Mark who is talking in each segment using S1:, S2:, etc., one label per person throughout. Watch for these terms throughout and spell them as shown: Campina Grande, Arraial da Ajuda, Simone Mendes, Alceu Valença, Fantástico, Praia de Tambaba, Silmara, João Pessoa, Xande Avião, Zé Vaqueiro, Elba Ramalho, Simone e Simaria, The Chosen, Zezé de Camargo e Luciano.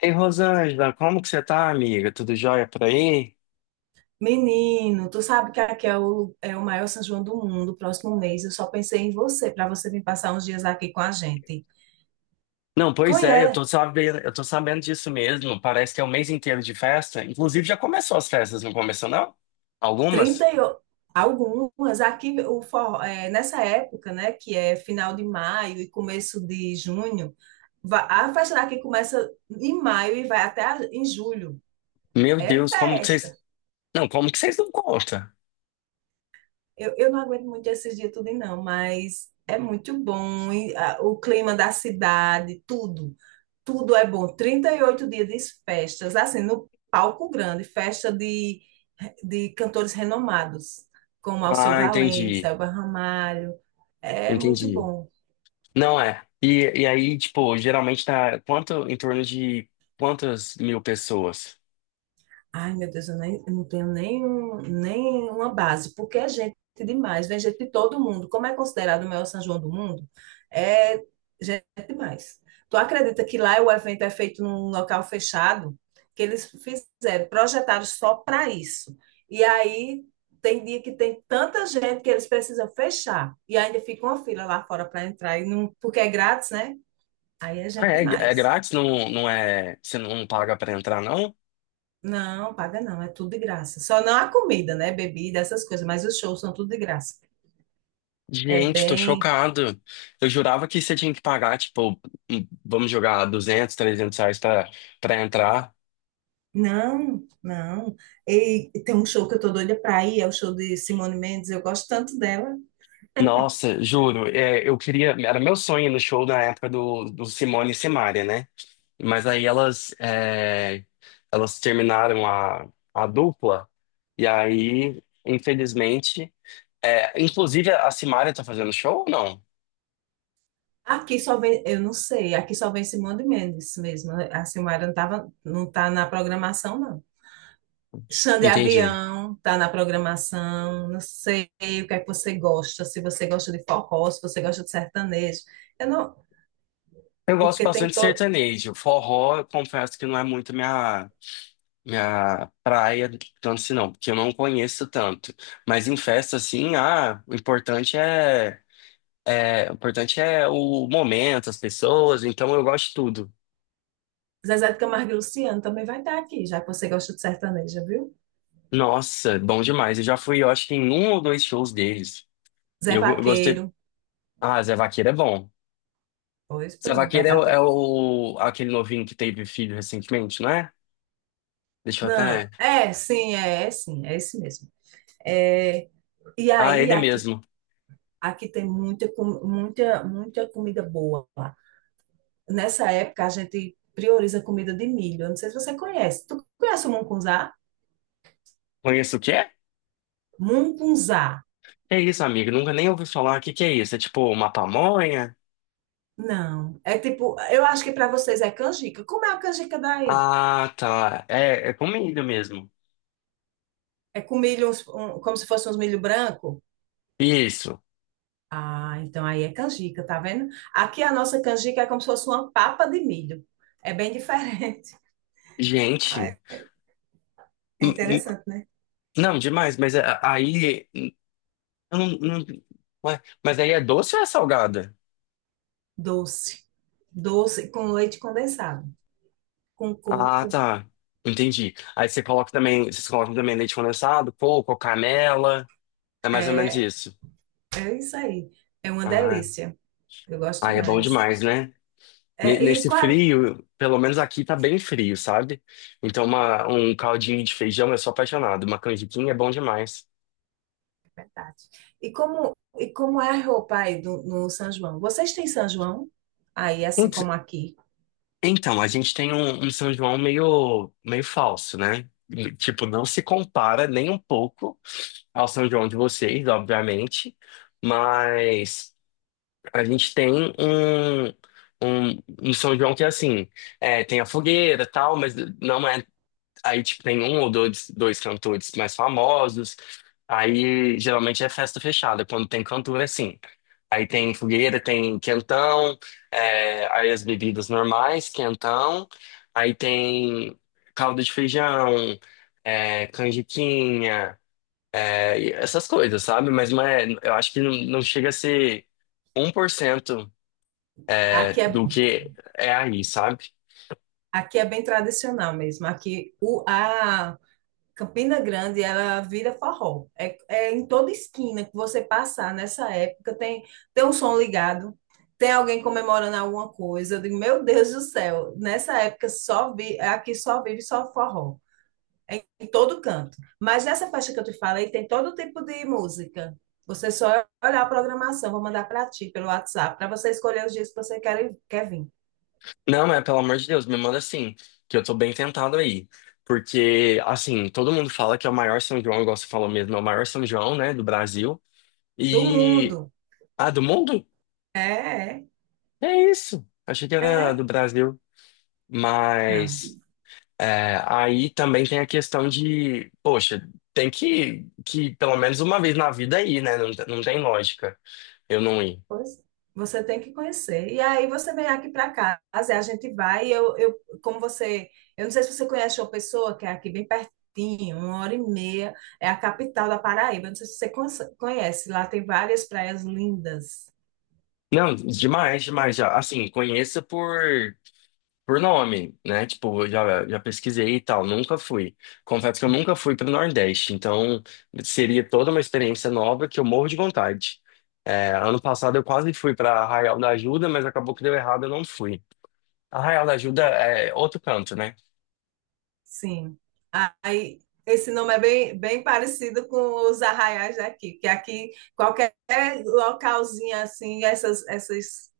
S1: Ei, Rosângela, como que você tá, amiga? Tudo jóia por aí?
S2: Menino, tu sabe que aqui é o maior São João do mundo, próximo mês. Eu só pensei em você, para você vir passar uns dias aqui com a gente.
S1: Não, pois é,
S2: Conhece,
S1: eu tô sabendo disso mesmo. Parece que é o mês inteiro de festa. Inclusive, já começou as festas, não começou, não? Algumas?
S2: 30 e o- algumas. Aqui, o forró, é, nessa época, né, que é final de maio e começo de junho, a festa daqui começa em maio e vai até em julho.
S1: Meu
S2: É
S1: Deus, como que
S2: festa.
S1: vocês... Não, como que vocês não contam?
S2: Eu não aguento muito esses dias tudo, não, mas é muito bom. E, ah, o clima da cidade, tudo é bom. 38 dias de festas, assim, no palco grande, festa de cantores renomados, como Alceu
S1: Ah,
S2: Valença,
S1: entendi.
S2: Elba Ramalho. É muito
S1: Entendi.
S2: bom.
S1: Não é. E aí, tipo, geralmente tá quanto, em torno de quantas mil pessoas?
S2: Ai, meu Deus, eu não tenho nenhuma base, porque é gente demais, vem gente de todo mundo. Como é considerado o maior São João do mundo, é gente demais. Tu acredita que lá o evento é feito num local fechado? Que eles fizeram, projetaram só para isso. E aí tem dia que tem tanta gente que eles precisam fechar. E ainda fica uma fila lá fora para entrar, e não, porque é grátis, né? Aí é
S1: Ah,
S2: gente
S1: é, é
S2: demais.
S1: grátis? Não, não é... Você não paga pra entrar, não?
S2: Não, paga não, é tudo de graça. Só não a comida, né? Bebida, essas coisas, mas os shows são tudo de graça. É
S1: Gente, tô
S2: bem.
S1: chocado. Eu jurava que você tinha que pagar, tipo, vamos jogar 200, 300 reais pra entrar.
S2: Não, não. E tem um show que eu tô doida pra ir, é o show de Simone Mendes, eu gosto tanto dela.
S1: Nossa, juro, é, eu queria. Era meu sonho ir no show na época do Simone e Simaria, né? Mas aí elas, é, elas terminaram a dupla, e aí, infelizmente. É, inclusive, a Simaria tá fazendo show ou não?
S2: Aqui só vem, eu não sei, aqui só vem Simone Mendes mesmo. A Silmara não tava, não tá na programação, não. Xande
S1: Entendi.
S2: Avião tá na programação, não sei o que é que você gosta, se você gosta de forró, se você gosta de sertanejo. Eu não,
S1: Eu gosto
S2: porque
S1: bastante
S2: tem
S1: de
S2: todo.
S1: sertanejo. Forró, eu confesso que não é muito minha. Minha praia, tanto se não, porque eu não conheço tanto. Mas em festa, assim, ah, o importante é o momento, as pessoas, então eu gosto de tudo.
S2: Zezé de Camargo e Luciano também vai estar aqui, já que você gosta de sertaneja, viu?
S1: Nossa, bom demais. Eu já fui, eu acho que em um ou dois shows deles.
S2: Zé
S1: Eu gostei.
S2: Vaqueiro.
S1: Ah, Zé Vaqueiro é bom.
S2: Pois
S1: Zé
S2: pronto, vai
S1: Vaqueiro é,
S2: estar
S1: é
S2: todo.
S1: o- aquele novinho que teve filho recentemente, não é? Deixa eu
S2: Não,
S1: até.
S2: é, sim, é sim, é esse mesmo. É, e
S1: Ah,
S2: aí,
S1: ele
S2: aqui,
S1: mesmo.
S2: aqui tem muita, muita, muita comida boa. Lá. Nessa época, a gente prioriza comida de milho. Eu não sei se você conhece. Tu conhece o mungunzá?
S1: Conheço o quê?
S2: Mungunzá.
S1: É isso, amigo. Nunca nem ouvi falar. O que que é isso? É tipo uma pamonha?
S2: Não. É tipo, eu acho que para vocês é canjica. Como é a canjica daí?
S1: Ah, tá. É, é comida mesmo.
S2: É com milho, como se fosse uns milho branco?
S1: Isso.
S2: Ah, então aí é canjica, tá vendo? Aqui a nossa canjica é como se fosse uma papa de milho. É bem diferente. Ah,
S1: Gente.
S2: é
S1: n- n-
S2: interessante, né?
S1: Não, demais, mas a- aí. Eu Não, não, ué, mas aí é doce ou é salgada?
S2: Doce. Doce com leite condensado. Com
S1: Ah,
S2: coco.
S1: tá. Entendi. Aí você coloca também. Vocês colocam também leite condensado, coco, canela. É mais ou menos
S2: É,
S1: isso.
S2: é isso aí. É uma
S1: Ah,
S2: delícia. Eu gosto
S1: aí é bom
S2: demais.
S1: demais, né?
S2: É, e,
S1: Nesse
S2: qual a-
S1: frio, pelo menos aqui tá bem frio, sabe? Então, um caldinho de feijão, eu sou apaixonado. Uma canjiquinha é bom demais.
S2: verdade. E como é a roupa aí do, no São João? Vocês têm São João? Aí, assim como aqui.
S1: Então, a gente tem um São João meio, meio falso, né? E, tipo, não se compara nem um pouco ao São João de vocês, obviamente, mas a gente tem um, um São João que, assim, é, tem a fogueira e tal, mas não é. Aí, tipo, tem um ou dois cantores mais famosos. Aí, geralmente é festa fechada, quando tem cantor, é assim. Aí tem fogueira, tem quentão, é, aí as bebidas normais, quentão. Aí tem caldo de feijão, é, canjiquinha, é, e essas coisas, sabe? Mas não é, eu acho que não, não chega a ser 1%, é,
S2: Aqui é,
S1: do que é aí, sabe?
S2: aqui é bem tradicional mesmo. Aqui o, a, Campina Grande, ela vira forró. É, é em toda esquina que você passar nessa época, tem, tem um som ligado, tem alguém comemorando alguma coisa. Eu digo, meu Deus do céu, nessa época só vi, aqui só vive só forró. É em todo canto. Mas nessa festa que eu te falei, tem todo tipo de música. Você só olhar a programação, vou mandar para ti pelo WhatsApp, para você escolher os dias que você quer vir.
S1: Não, mas pelo amor de Deus, me manda sim que eu tô bem tentado aí. Porque, assim, todo mundo fala que é o maior São João, igual você falou mesmo, é o maior São João, né, do Brasil.
S2: Do
S1: E.
S2: mundo.
S1: Ah, do mundo?
S2: É, é,
S1: É isso. Achei que era
S2: é.
S1: do Brasil.
S2: Não.
S1: Mas. É, aí também tem a questão de, poxa, tem que pelo menos uma vez na vida ir, né? Não, não tem lógica eu não ir.
S2: Pois, você tem que conhecer. E aí você vem aqui para casa, e a gente vai. E como você, eu não sei se você conhece uma pessoa que é aqui bem pertinho, uma hora e meia, é a capital da Paraíba. Não sei se você conhece. Conhece, Lá tem várias praias lindas.
S1: Não, demais, demais. Já. Assim, conheça por. Por nome, né? Tipo, já pesquisei e tal, nunca fui. Confesso que eu nunca fui pro Nordeste, então seria toda uma experiência nova que eu morro de vontade. É, ano passado eu quase fui pra Arraial da Ajuda, mas acabou que deu errado, eu não fui. Arraial da Ajuda é outro canto, né?
S2: Sim. Aí esse nome é bem, bem parecido com os arraiais daqui, que aqui qualquer localzinho assim,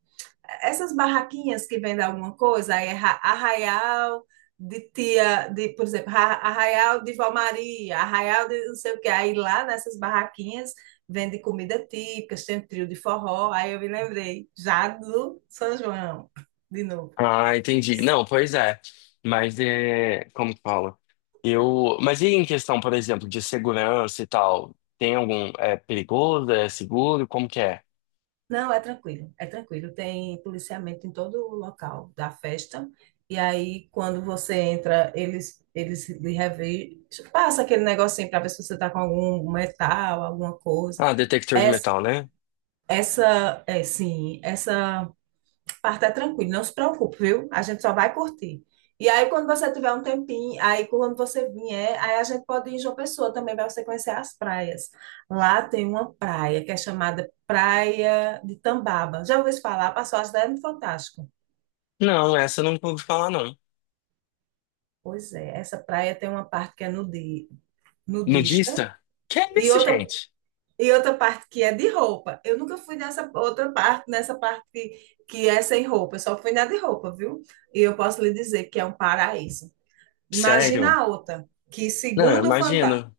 S2: essas barraquinhas que vendem alguma coisa, aí é arraial de tia, de, por exemplo, arraial de Vó Maria, arraial de não sei o quê. Aí lá nessas barraquinhas vende comida típica, tem um trio de forró. Aí eu me lembrei, já do São João, de novo.
S1: Ah, entendi. Não, pois é. Mas é, como que fala? Eu, mas e em questão, por exemplo, de segurança e tal? Tem algum, é perigoso, é seguro, como que é?
S2: Não, é tranquilo, é tranquilo. Tem policiamento em todo o local da festa. E aí, quando você entra, eles lhe revistam. Passa aquele negocinho para ver se você está com algum metal, alguma coisa.
S1: Ah, detector de
S2: É
S1: metal, né?
S2: Essa, é, sim, essa parte é tranquila, não se preocupe, viu? A gente só vai curtir. E aí, quando você tiver um tempinho, aí quando você vier, aí a gente pode ir em João Pessoa também, para você conhecer as praias. Lá tem uma praia que é chamada Praia de Tambaba. Já ouviu falar? Passou as ideias no Fantástico.
S1: Não, essa eu não pude falar, não.
S2: Pois é, essa praia tem uma parte que é nudista
S1: Nudista? Que é
S2: e
S1: isso,
S2: outra
S1: gente?
S2: e outra parte que é de roupa. Eu nunca fui nessa outra parte, nessa parte que é sem roupa. Eu só fui na de roupa, viu? E eu posso lhe dizer que é um paraíso. Imagina
S1: Sério?
S2: a outra, que
S1: Não,
S2: segundo o Fanta...
S1: imagina.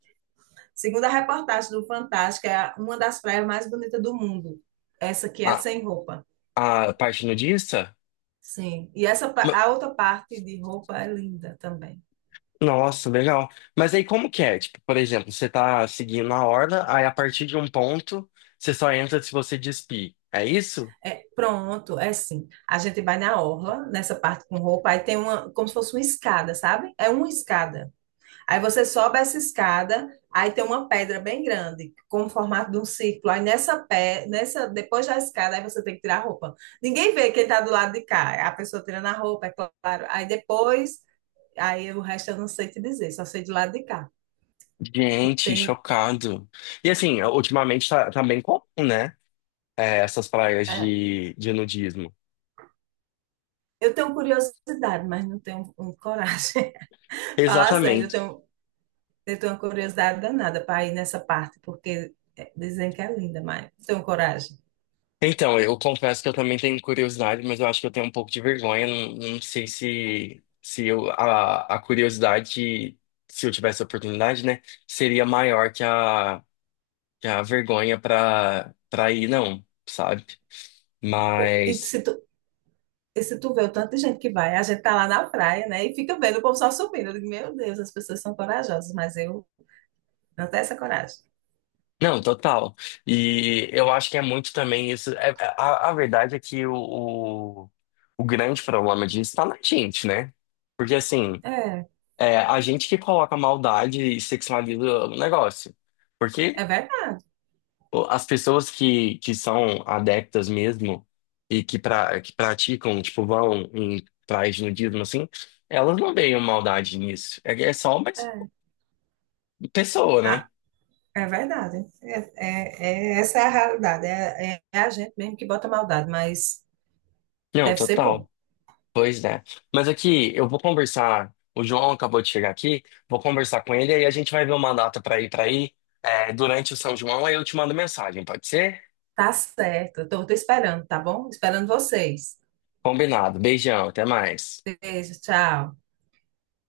S2: segundo a reportagem do Fantástico, é uma das praias mais bonitas do mundo. Essa que
S1: A,
S2: é sem roupa.
S1: a parte nudista?
S2: Sim. E essa
S1: Ma-
S2: a outra parte de roupa é linda também.
S1: Nossa, legal. Mas aí como que é? Tipo, por exemplo, você tá seguindo a horda, aí a partir de um ponto, você só entra se você despir. É isso?
S2: É, pronto, é sim. A gente vai na orla, nessa parte com roupa, aí tem uma, como se fosse uma escada, sabe? É uma escada. Aí você sobe essa escada, aí tem uma pedra bem grande, com o formato de um círculo. Aí nessa, depois da escada, aí você tem que tirar a roupa. Ninguém vê quem está do lado de cá. A pessoa tirando a roupa, é claro. Aí depois, aí o resto eu não sei te dizer, só sei do lado de cá, que
S1: Gente,
S2: tem.
S1: chocado. E assim, tá bem comum, né? É, essas praias
S2: É,
S1: de nudismo.
S2: eu tenho curiosidade, mas não tenho coragem. Falar sério,
S1: Exatamente.
S2: eu tenho uma curiosidade danada para ir nessa parte, porque é, dizem que é linda, mas não tenho coragem.
S1: Então, eu confesso que eu também tenho curiosidade, mas eu acho que eu tenho um pouco de vergonha. Não, não sei se, se eu, a curiosidade, se eu tivesse a oportunidade, né, seria maior que que a vergonha para ir, não, sabe?
S2: E
S1: Mas,
S2: se E se tu vê o tanto de gente que vai, a gente tá lá na praia, né? E fica vendo o povo só subindo. Eu digo, meu Deus, as pessoas são corajosas, mas eu não tenho essa coragem.
S1: não, total. E eu acho que é muito também isso. É, a verdade é que o, o grande problema disso está na gente, né? Porque assim.
S2: É,
S1: É a gente que coloca maldade e sexualiza o negócio. Porque
S2: é verdade.
S1: as pessoas que são adeptas mesmo e que, pra, que praticam, tipo, vão em praias de nudismo, assim, elas não veem maldade nisso. É, é só uma
S2: É,
S1: pessoa,
S2: Ah,
S1: né?
S2: é verdade. É, essa é a realidade. É, é a gente mesmo que bota maldade, mas
S1: Não,
S2: deve ser bom.
S1: total. Pois é. Mas aqui, eu vou conversar. O João acabou de chegar aqui, vou conversar com ele e aí a gente vai ver uma data pra ir pra aí é, durante o São João, aí eu te mando mensagem, pode ser?
S2: Tá certo. Eu tô te esperando, tá bom? Esperando vocês.
S1: Combinado. Beijão, até mais.
S2: Beijo, tchau.